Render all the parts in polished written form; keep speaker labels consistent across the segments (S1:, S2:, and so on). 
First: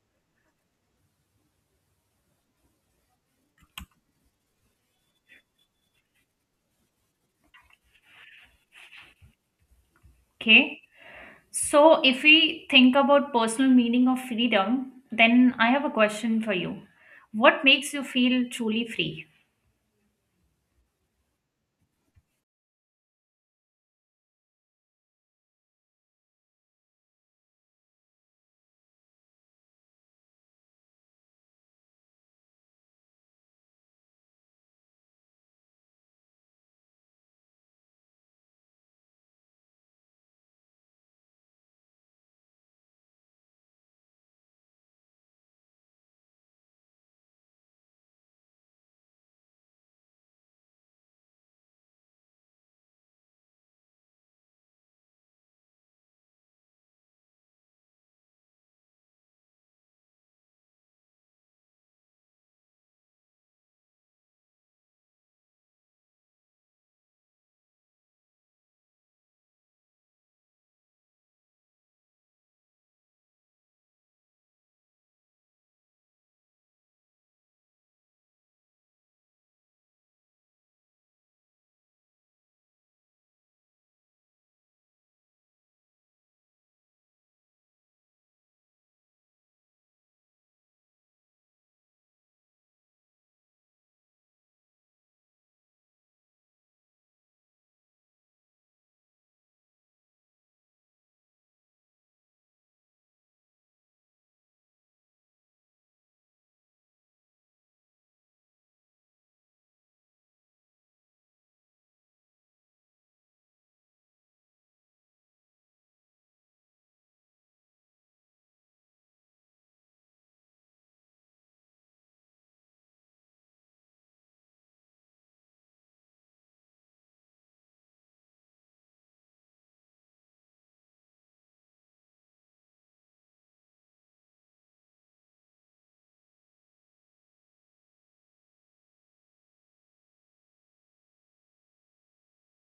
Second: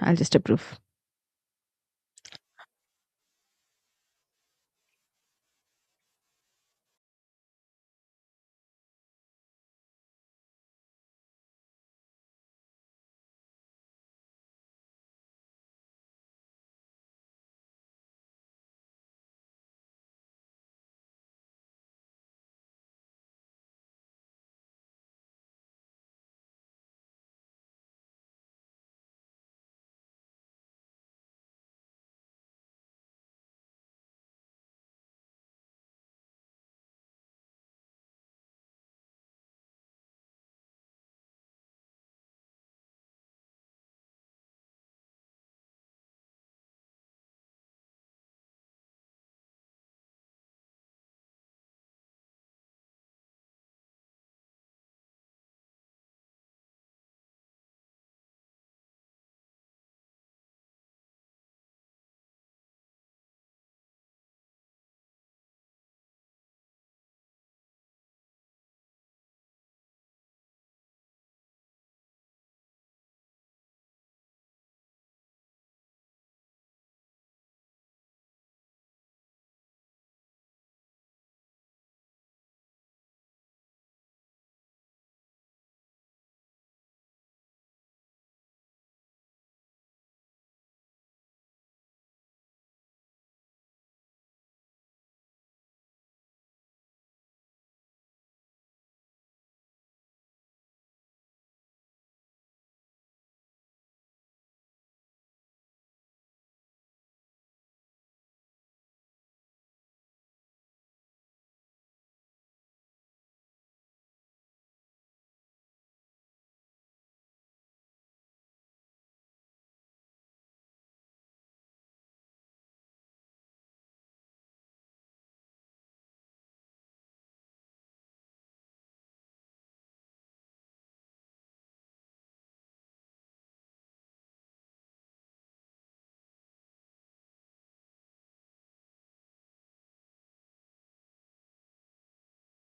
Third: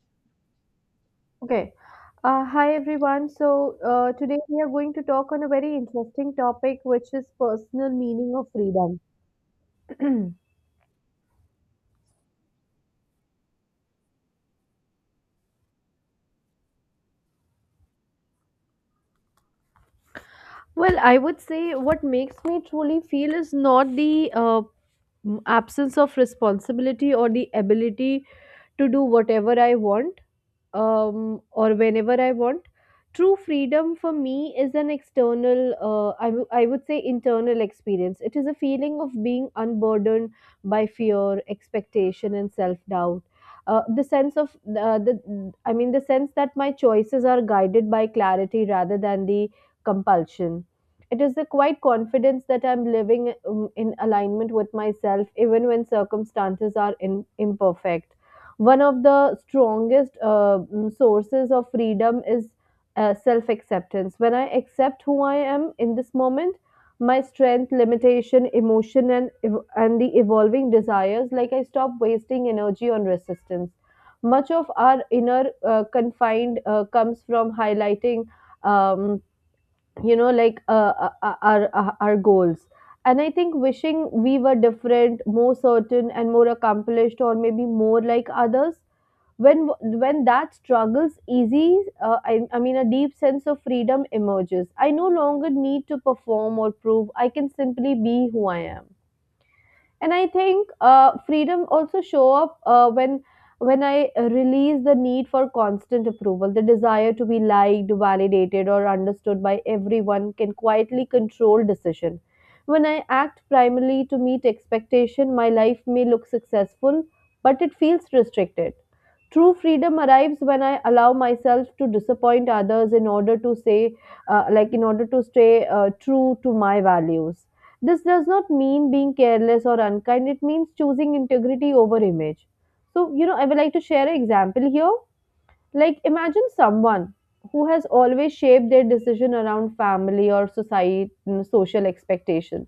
S1: I'll just approve.
S2: Okay. Hi everyone. Today we are going to talk on a very interesting topic, which is personal meaning of freedom.
S3: Okay. So if we think about personal meaning of freedom, then I have a question for you. What makes you feel truly free?
S2: Well, I would say what makes me truly feel is not the absence of responsibility or the ability to do whatever I want or whenever I want. True freedom for me is an external, I would say internal experience. It is a feeling of being unburdened by fear, expectation, and self doubt. The sense of the I mean the sense that my choices are guided by clarity rather than the compulsion. It is the quiet confidence that I'm living in alignment with myself even when circumstances are imperfect. One of the strongest sources of freedom is self acceptance. When I accept who I am in this moment, my strength, limitation, emotion, and the evolving desires, like I stop wasting energy on resistance. Much of our inner confined comes from highlighting, um, you know, like our goals, and I think wishing we were different, more certain and more accomplished, or maybe more like others. When that struggles easy, a deep sense of freedom emerges. I no longer need to perform or prove. I can simply be who I am. And I think freedom also show up when I release the need for constant approval. The desire to be liked, validated, or understood by everyone can quietly control decision. When I act primarily to meet expectation, my life may look successful, but it feels restricted. True freedom arrives when I allow myself to disappoint others in order to say like in order to stay true to my values. This does not mean being careless or unkind, it means choosing integrity over image. So, I would like to share an example here. Like, imagine someone who has always shaped their decision around family or society, social expectation.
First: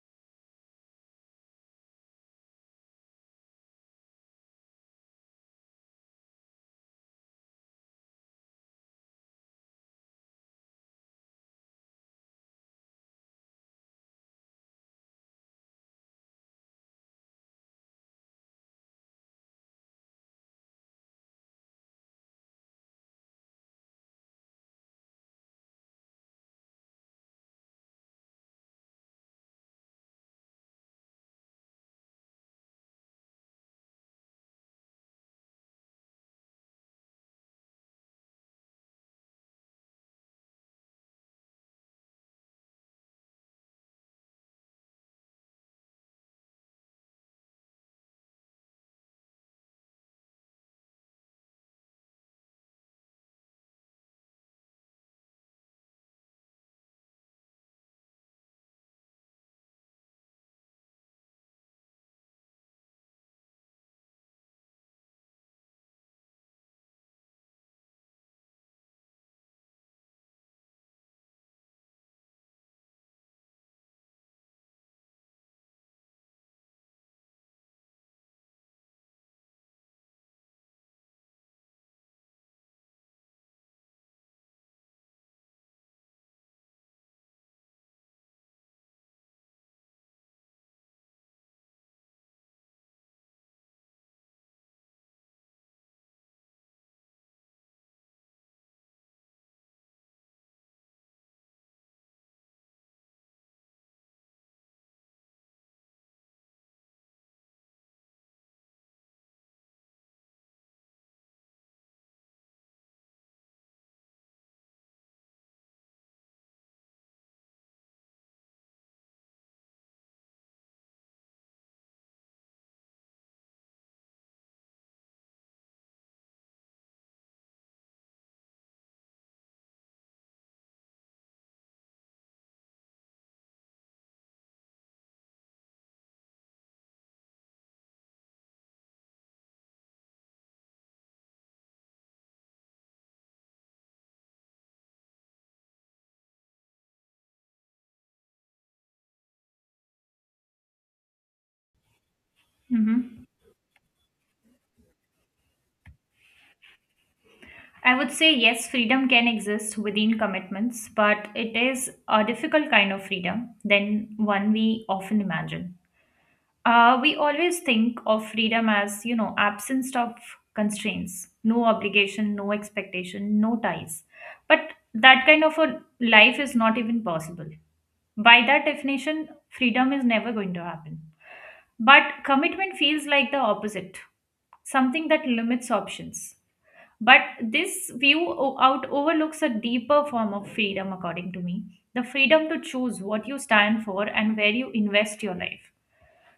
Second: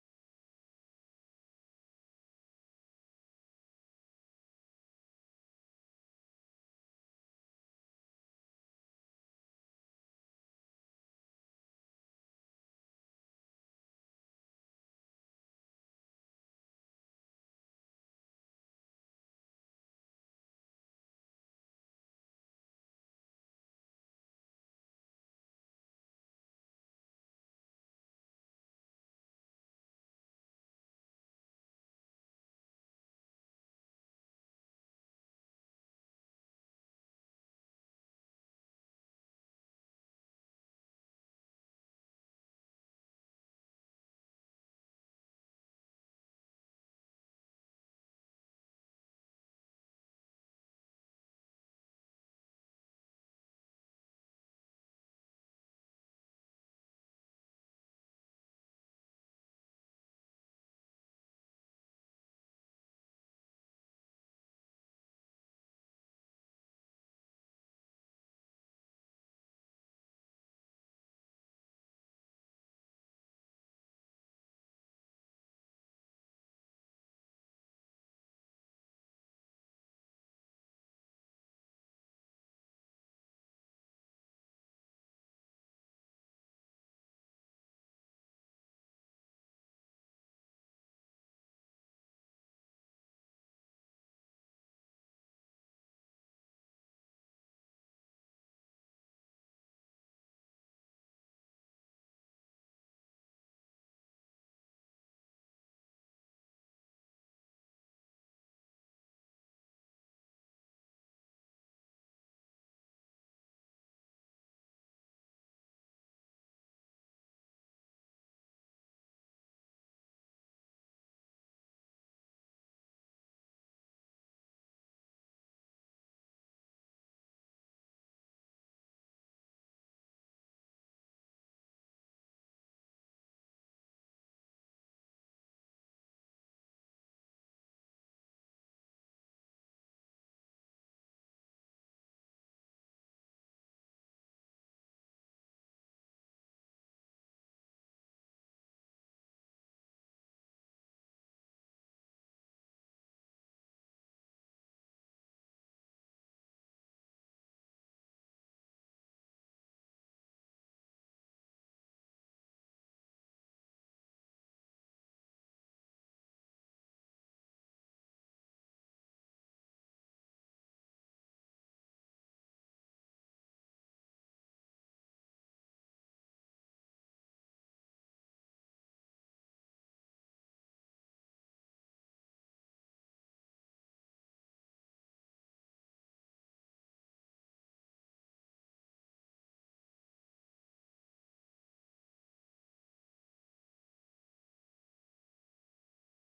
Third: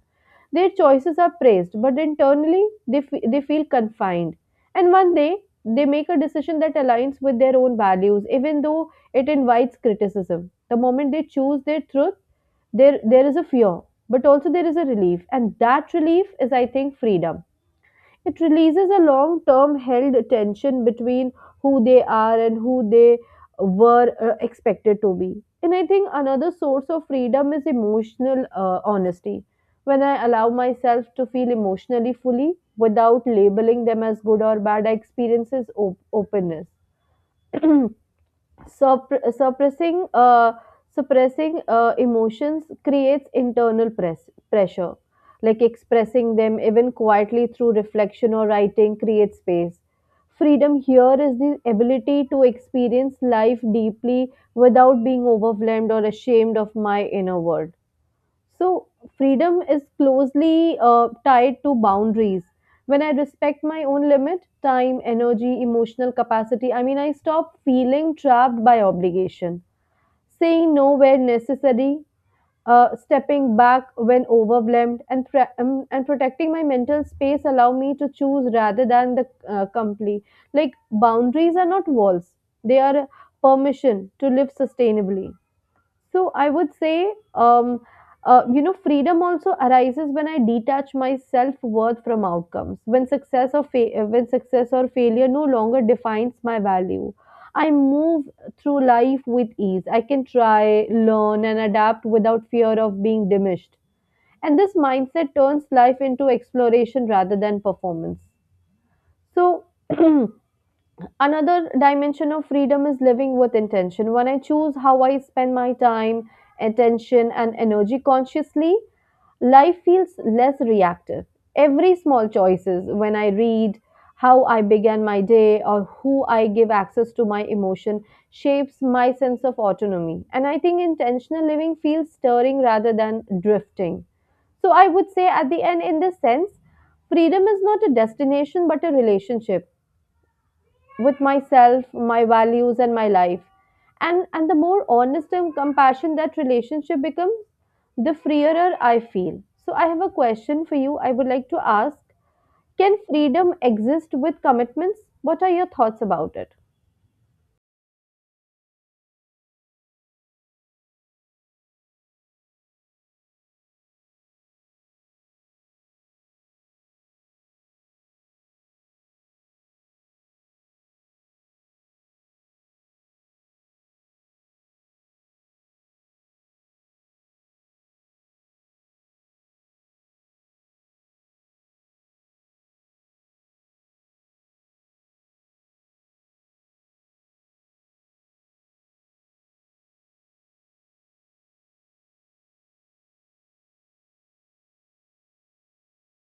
S2: Their choices are praised, but internally they feel confined. And one day they make a decision that aligns with their own values, even though it invites criticism. The moment they choose their truth, there is a fear, but also there is a relief, and that relief is, I think, freedom. It releases a long term held tension between who they are and who they were expected to be. And I think another source of freedom is emotional honesty. When I allow myself to feel emotionally fully without labeling them as good or bad, I experiences openness. Suppress, suppressing uh, suppressing emotions creates internal pressure. Like expressing them even quietly through reflection or writing creates space. Freedom here is the ability to experience life deeply without being overwhelmed or ashamed of my inner world. So, freedom is closely tied to boundaries. When I respect my own limit, time, energy, emotional capacity, I mean, I stop feeling trapped by obligation, saying no where necessary, stepping back when overwhelmed, and and protecting my mental space allow me to choose rather than the complete. Like, boundaries are not walls, they are permission to live sustainably. So I would say, freedom also arises when I detach my self worth from outcomes. When success or fa- when success or failure no longer defines my value, I move through life with ease. I can try, learn, and adapt without fear of being diminished. And this mindset turns life into exploration rather than performance. So. Another dimension of freedom is living with intention. When I choose how I spend my time, attention, and energy consciously, life feels less reactive. Every small choices, when I read, how I began my day, or who I give access to my emotion, shapes my sense of autonomy. And I think intentional living feels stirring rather than drifting. So I would say, at the end, in this sense, freedom is not a destination but a relationship with myself, my values, and my life. And the more honest and compassion that relationship becomes, the freer I feel. So I have a question for you. I would like to ask: can
S3: Mm-hmm.
S2: freedom exist with commitments? What are your thoughts about it?
S3: I would say yes, freedom can exist within commitments, but it is a difficult kind of freedom than one we often imagine. We always think of freedom as, you know, absence of constraints, no obligation, no expectation, no ties. But that kind of a life is not even possible. By that definition, freedom is never going to happen. But commitment feels like the opposite, something that limits options. But this view out overlooks a deeper form of freedom, according to me, the freedom to choose what you stand for and where you invest your life.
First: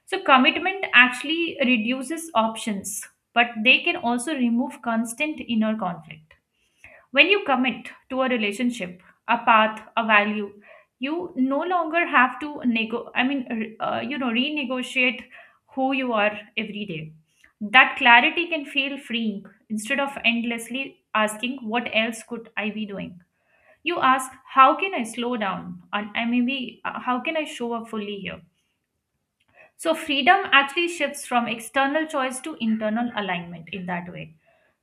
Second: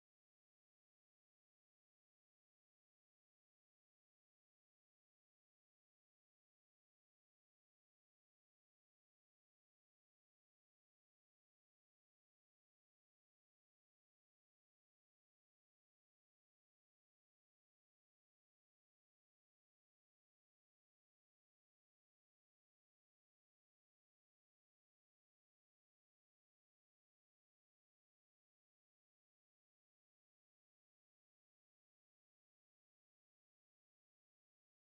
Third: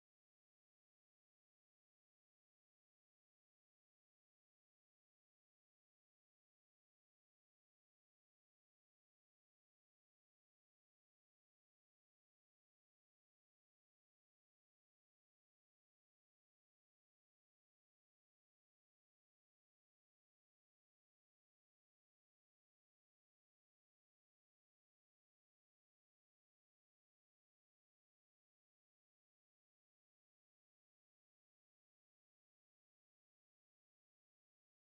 S3: So, commitment actually reduces options, but they can also remove constant inner conflict. When you commit to a relationship, a path, a value, you no longer have to renegotiate who you are every day. That clarity can feel freeing instead of endlessly asking, "What else could I be doing?" You ask, "How can I slow down?" and I maybe, "How can I show up fully here?" So, freedom actually shifts from external choice to internal alignment in that way.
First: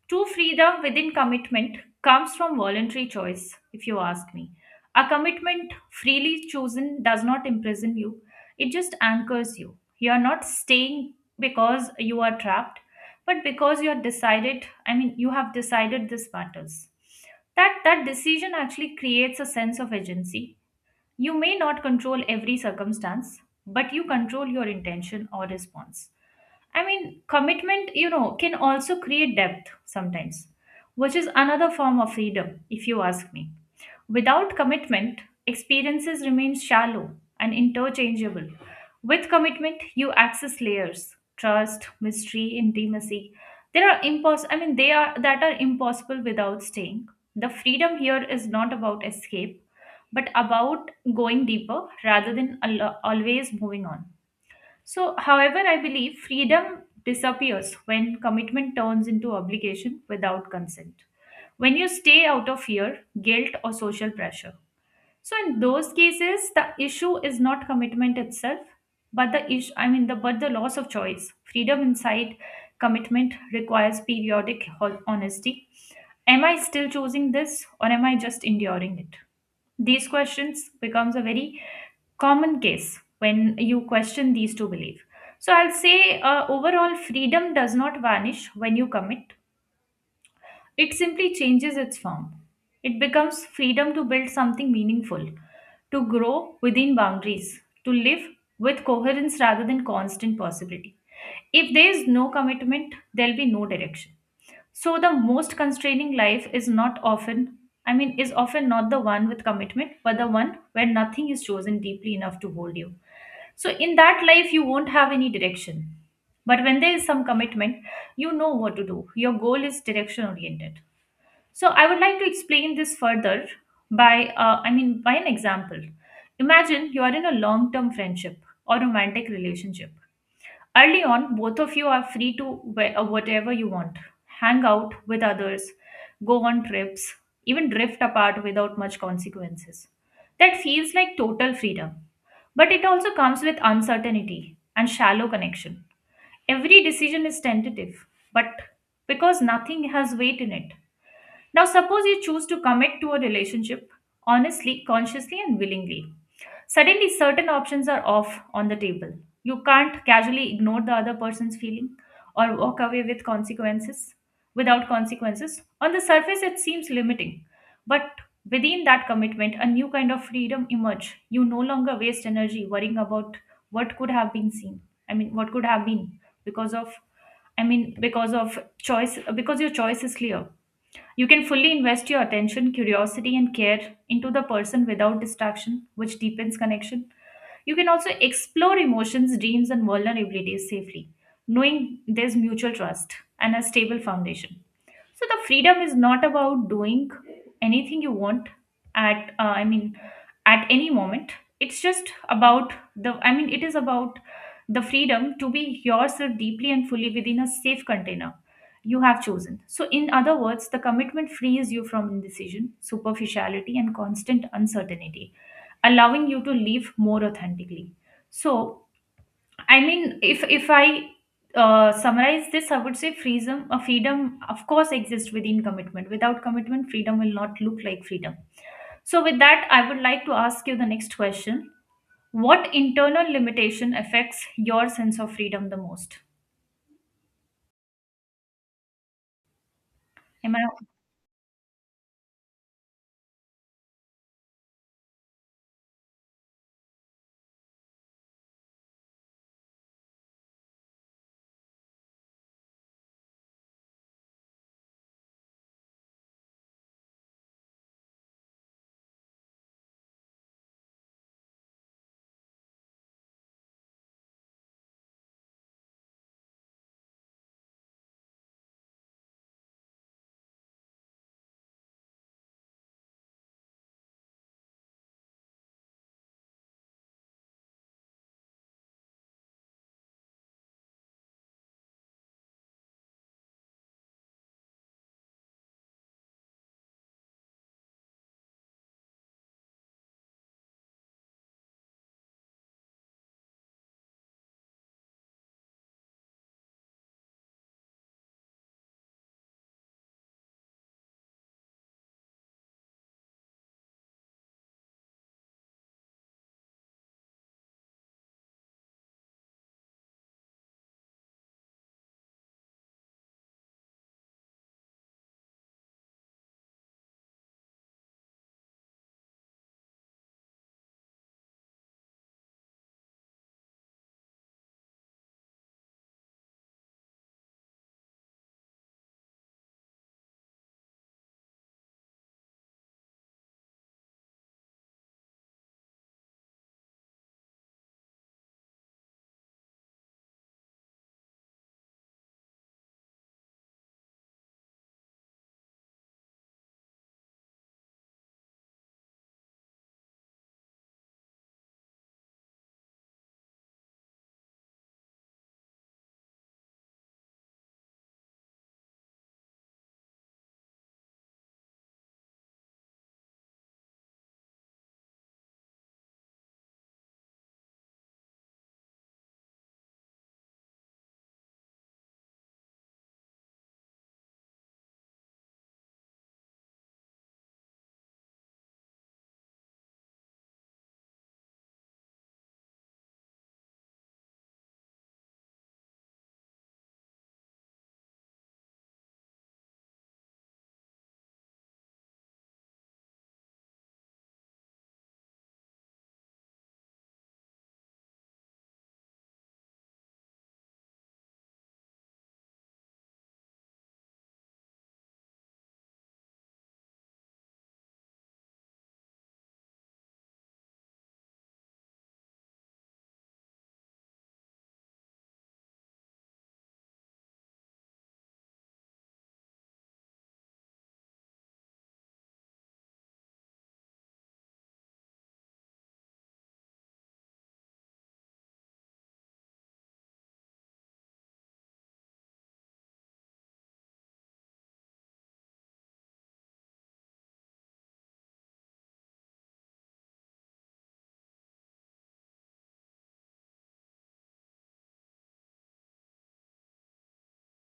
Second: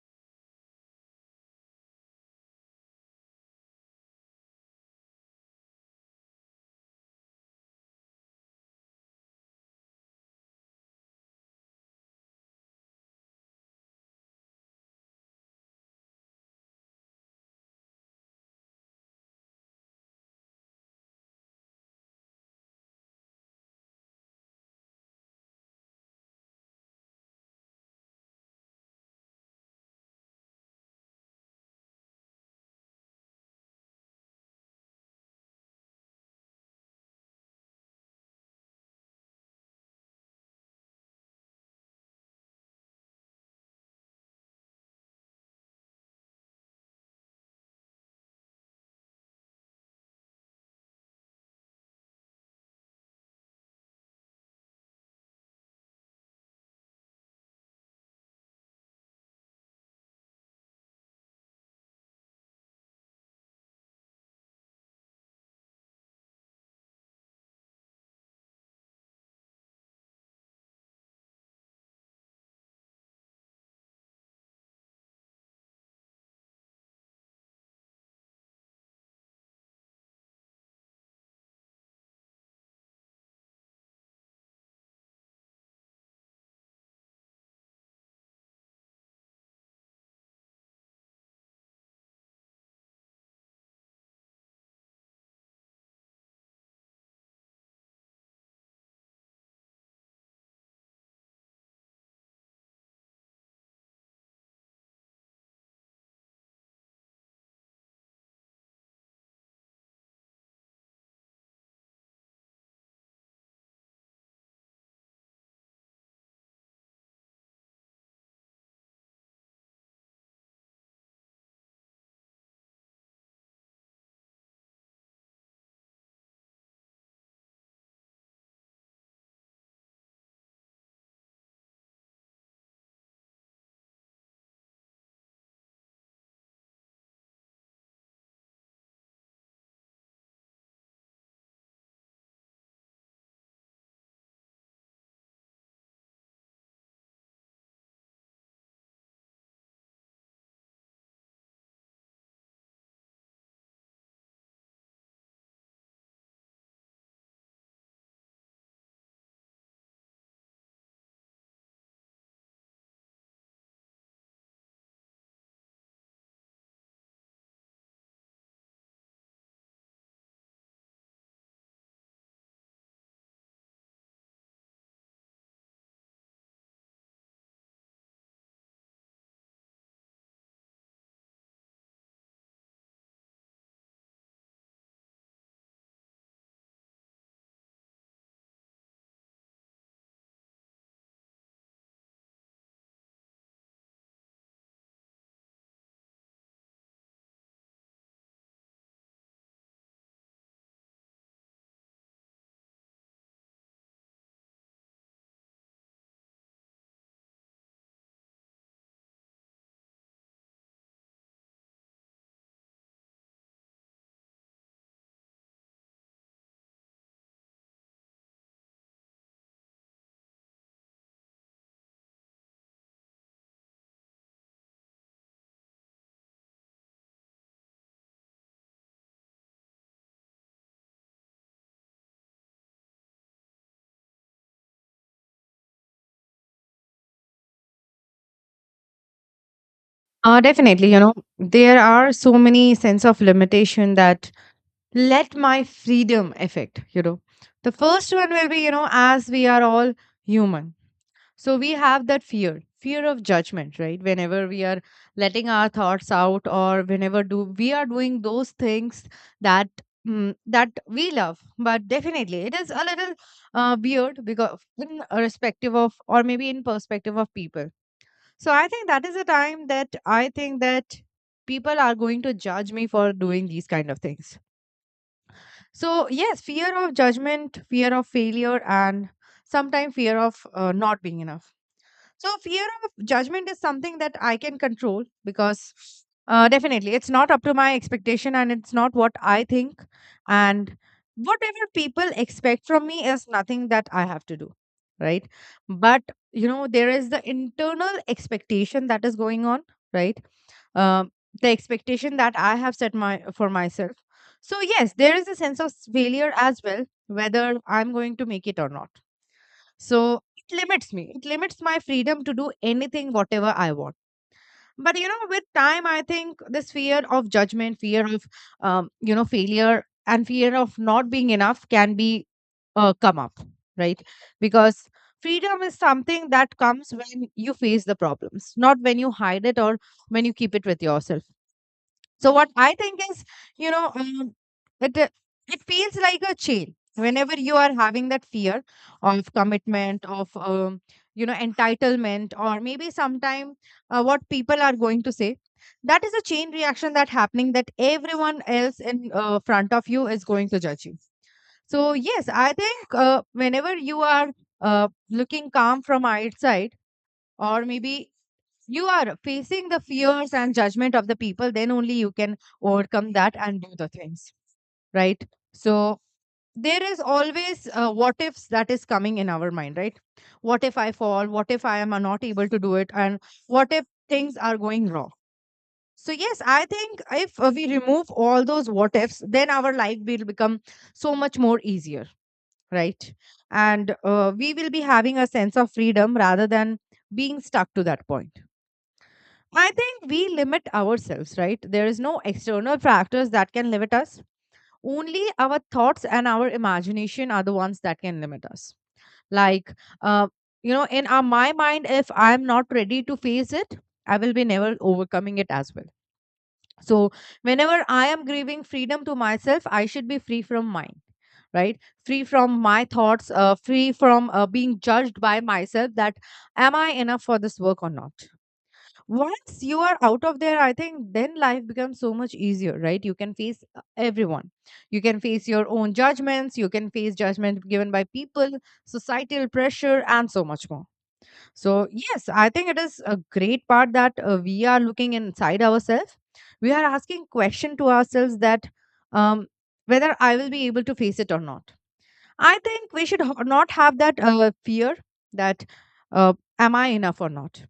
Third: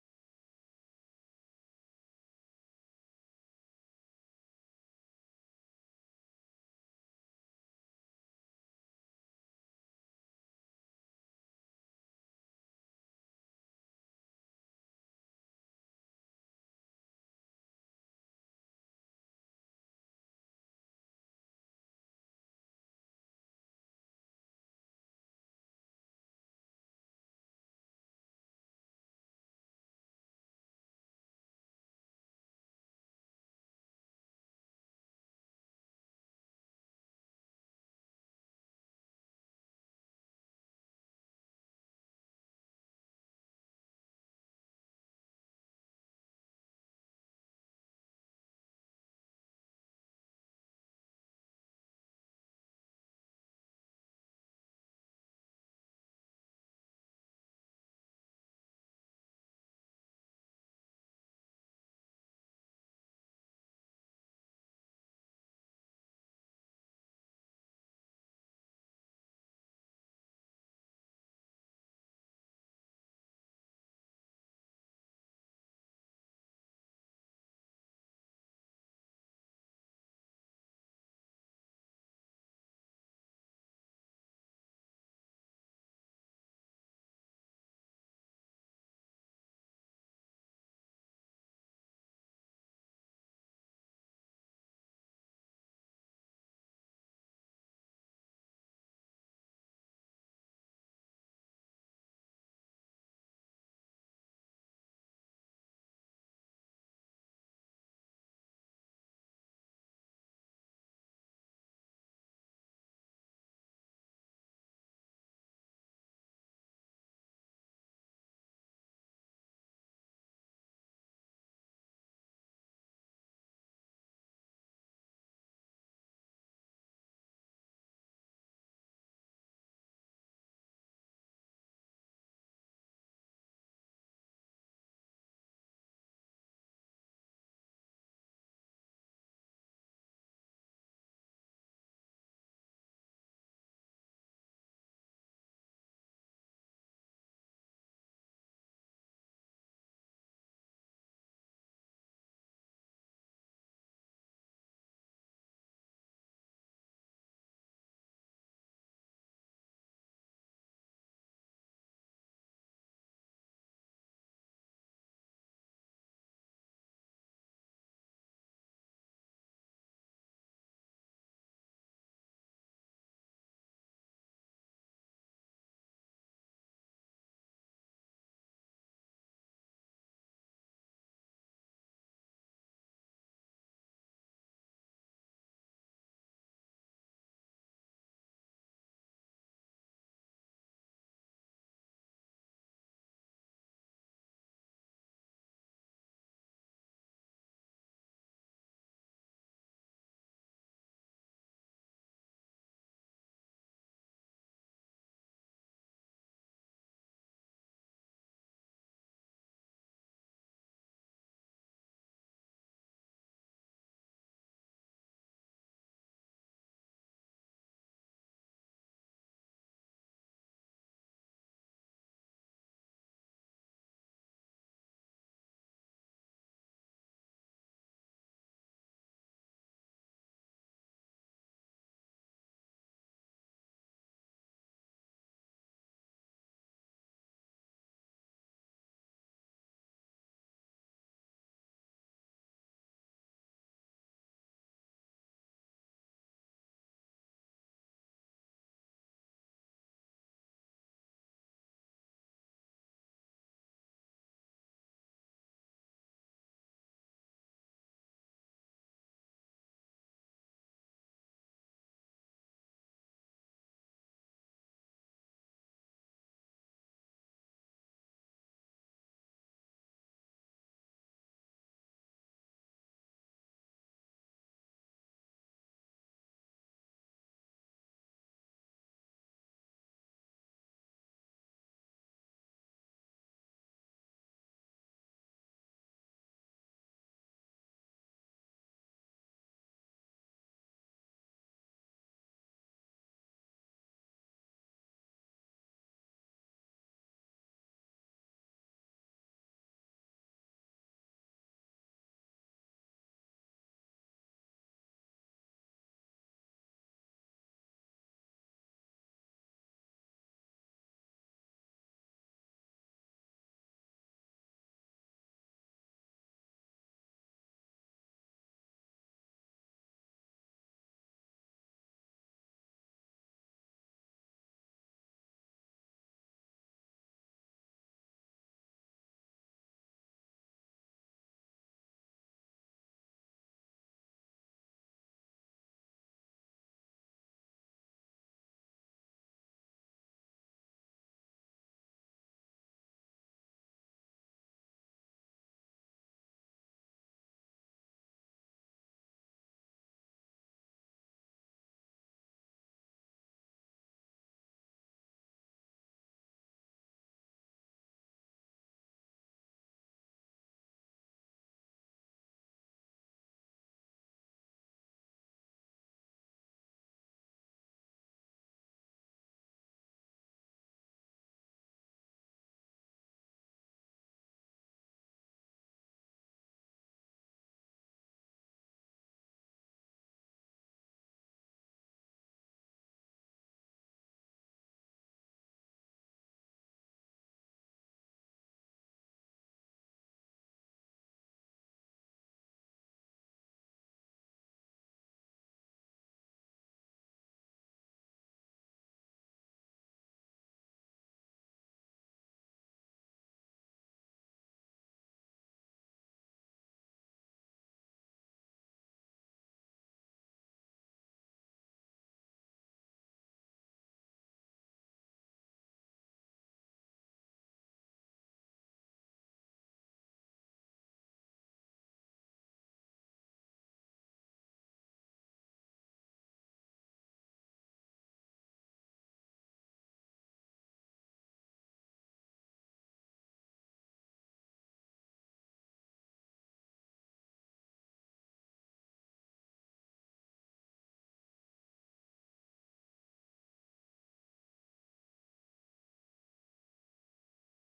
S3: True freedom within commitment comes from voluntary choice, if you ask me. A commitment freely chosen does not imprison you, it just anchors you. You are not staying because you are trapped, but because you are decided, I mean, you have decided this matters. That decision actually creates a sense of agency. You may not control every circumstance, but you control your intention or response. I mean, commitment, you know, can also create depth sometimes, which is another form of freedom, if you ask me. Without commitment, experiences remain shallow and interchangeable. With commitment, you access layers, trust, mystery, intimacy. There are impos I mean they are that are impossible without staying. The freedom here is not about escape but about going deeper rather than always moving on. So, however, I believe freedom disappears when commitment turns into obligation without consent, when you stay out of fear, guilt, or social pressure. So, in those cases, the issue is not commitment itself, but the issue, I mean, the but the loss of choice. Freedom inside commitment requires periodic honesty. Am I still choosing this, or am I just enduring it? These questions becomes a very common case when you question these two beliefs. So I'll say overall freedom does not vanish when you commit. It simply changes its form. It becomes freedom to build something meaningful, to grow within boundaries, to live with coherence rather than constant possibility. If there is no commitment, there'll be no direction. So the most constraining life is not often, I mean, is often not the one with commitment, but the one where nothing is chosen deeply enough to hold you. So in that life, you won't have any direction. But when there is some commitment, you know what to do. Your goal is direction oriented. So I would like to explain this further by, by an example. Imagine you are in a long term friendship or romantic relationship. Early on, both of you are free to wear whatever you want, hang out with others, go on trips, even drift apart without much consequences. That feels like total freedom, but it also comes with uncertainty and shallow connection. Every decision is tentative, but because nothing has weight in it. Now, suppose you choose to commit to a relationship honestly, consciously, and willingly. Suddenly, certain options are off on the table. You can't casually ignore the other person's feeling or walk away without consequences. On the surface, it seems limiting, but within that commitment, a new kind of freedom emerge. You no longer waste energy worrying about what could have been seen. What could have been because of because of choice, because your choice is clear. You can fully invest your attention, curiosity, and care into the person without distraction, which deepens connection. You can also explore emotions, dreams, and vulnerabilities safely, knowing there's mutual trust and a stable foundation. So the freedom is not about doing anything you want at I mean at any moment. It's just about the I mean it is about the freedom to be yourself deeply and fully within a safe container you have chosen. So in other words, the commitment frees you from indecision, superficiality and constant uncertainty, allowing you to live more authentically. So I mean, if I summarize this, I would say freedom. Freedom, of course, exists within commitment. Without commitment, freedom will not look like freedom. So, with that, I would like to ask you the next question: What internal limitation affects your sense of freedom the most? Am I
S1: Definitely, you know, there are so many sense of limitation that let my freedom affect, you know. The first one will be, you know, as we are all human. So we have that fear, fear of judgment, right? Whenever we are letting our thoughts out or whenever do we are doing those things that that we love. But definitely it is a little weird because in a respective of or maybe in perspective of people. So I think that is the time that I think that people are going to judge me for doing these kind of things. So yes, fear of judgment, fear of failure, and sometimes fear of not being enough. So fear of judgment is something that I can control because definitely it's not up to my expectation and it's not what I think. And whatever people expect from me is nothing that I have to do. Right. But, you know, there is the internal expectation that is going on. Right. Um, the expectation that I have set my for myself. So yes, there is a sense of failure as well, whether I'm going to make it or not. So it limits me. It limits my freedom to do anything, whatever I want. But you know, with time, I think this fear of judgment, fear of you know failure, and fear of not being enough can be come up, right? Because freedom is something that comes when you face the problems, not when you hide it or when you keep it with yourself. So what I think is, you know, um, it uh, it feels like a chain. Whenever you are having that fear of commitment, of you know entitlement, or maybe sometime what people are going to say, that is a chain reaction that happening that everyone else in front of you is going to judge you. So yes, I think whenever you are looking calm from outside, or maybe you are facing the fears and judgment of the people, then only you can overcome that and do the things, right? So there is always what ifs that is coming in our mind, right? What if I fall, what if I am not able to do it, and what if things are going wrong? So yes, I think if we remove all those what ifs, then our life will become so much more easier, right? And we will be having a sense of freedom rather than being stuck to that point. I think we limit ourselves, right? There is no external factors that can limit us. Only our thoughts and our imagination are the ones that can limit us. Like, uh, you know, in our, my mind, if I'm not ready to face it, I will be never overcoming it as well. So, whenever I am grieving freedom to myself, I should be free from mine, right? Free from my thoughts, free from being judged by myself that am I enough for this work or not? Once you are out of there, I think then life becomes so much easier, right? You can face everyone, you can face your own judgments, you can face judgment given by people, societal pressure, and so much more. So yes, I think it is a great part that we are looking inside ourselves, we are asking question to ourselves that um, whether I will be able to face it or not. I think we should not have that fear that am I enough or not,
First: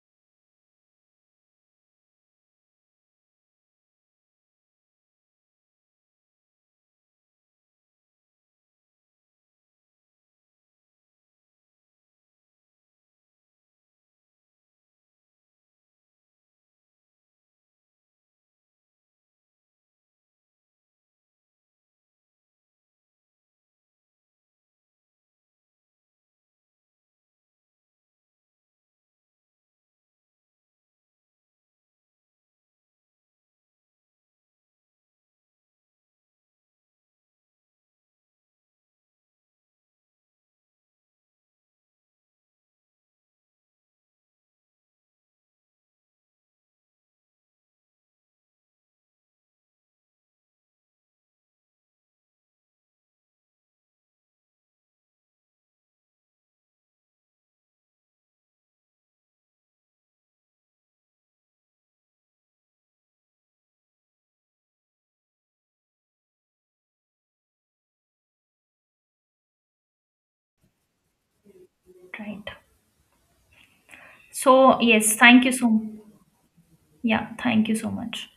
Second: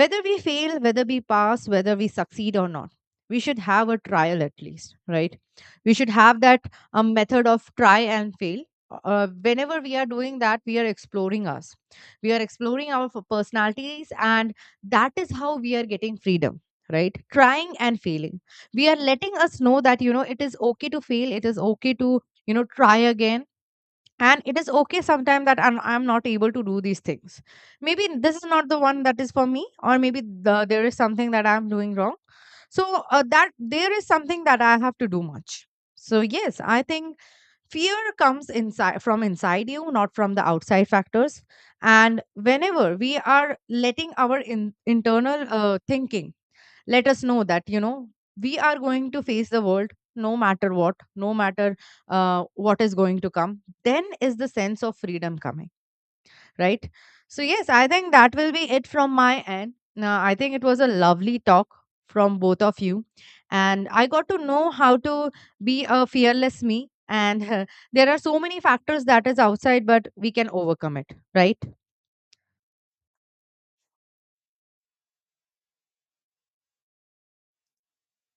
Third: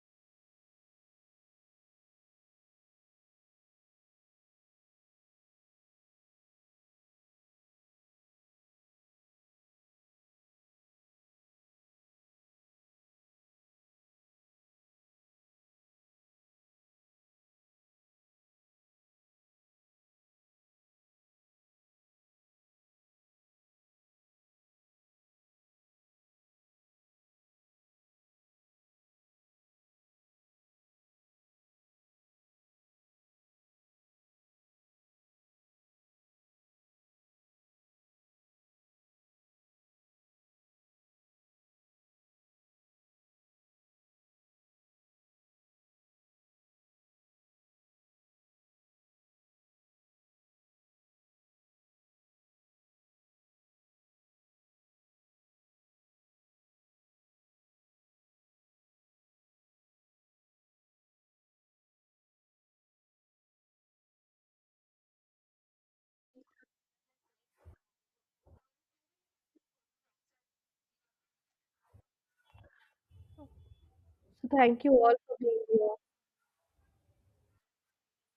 S1: whether we fail, whether we pass, whether we succeed or not, we should have a trial at least, right? We should have that a method of try and fail. Whenever we are doing that, we are exploring us, we are exploring our personalities, and that is how we are getting freedom, right? Trying and failing, we are letting us know that you know it is okay to fail, it is okay to you know try again, and it is okay sometimes that I'm not able to do these things. Maybe this is not the one that is for me, or maybe the, there is something that I'm doing wrong. So that there is something that I have to do much. So yes, I think fear comes inside from inside you, not from the outside factors. And whenever we are letting our internal thinking let us know that you know we are going to face the world no matter what, no matter what is going to come, then is the sense of freedom coming, right? So yes, I think that will be it from my end. Now I think it was a lovely talk from both of you, and I got to know how to be a fearless me. And There are so many factors that is outside, but we can overcome it, right?
S3: right?
S2: So
S3: So,
S2: thank you all
S3: yes,
S2: for
S3: thank you
S2: being
S3: so.
S2: here.
S3: Yeah, thank you so much.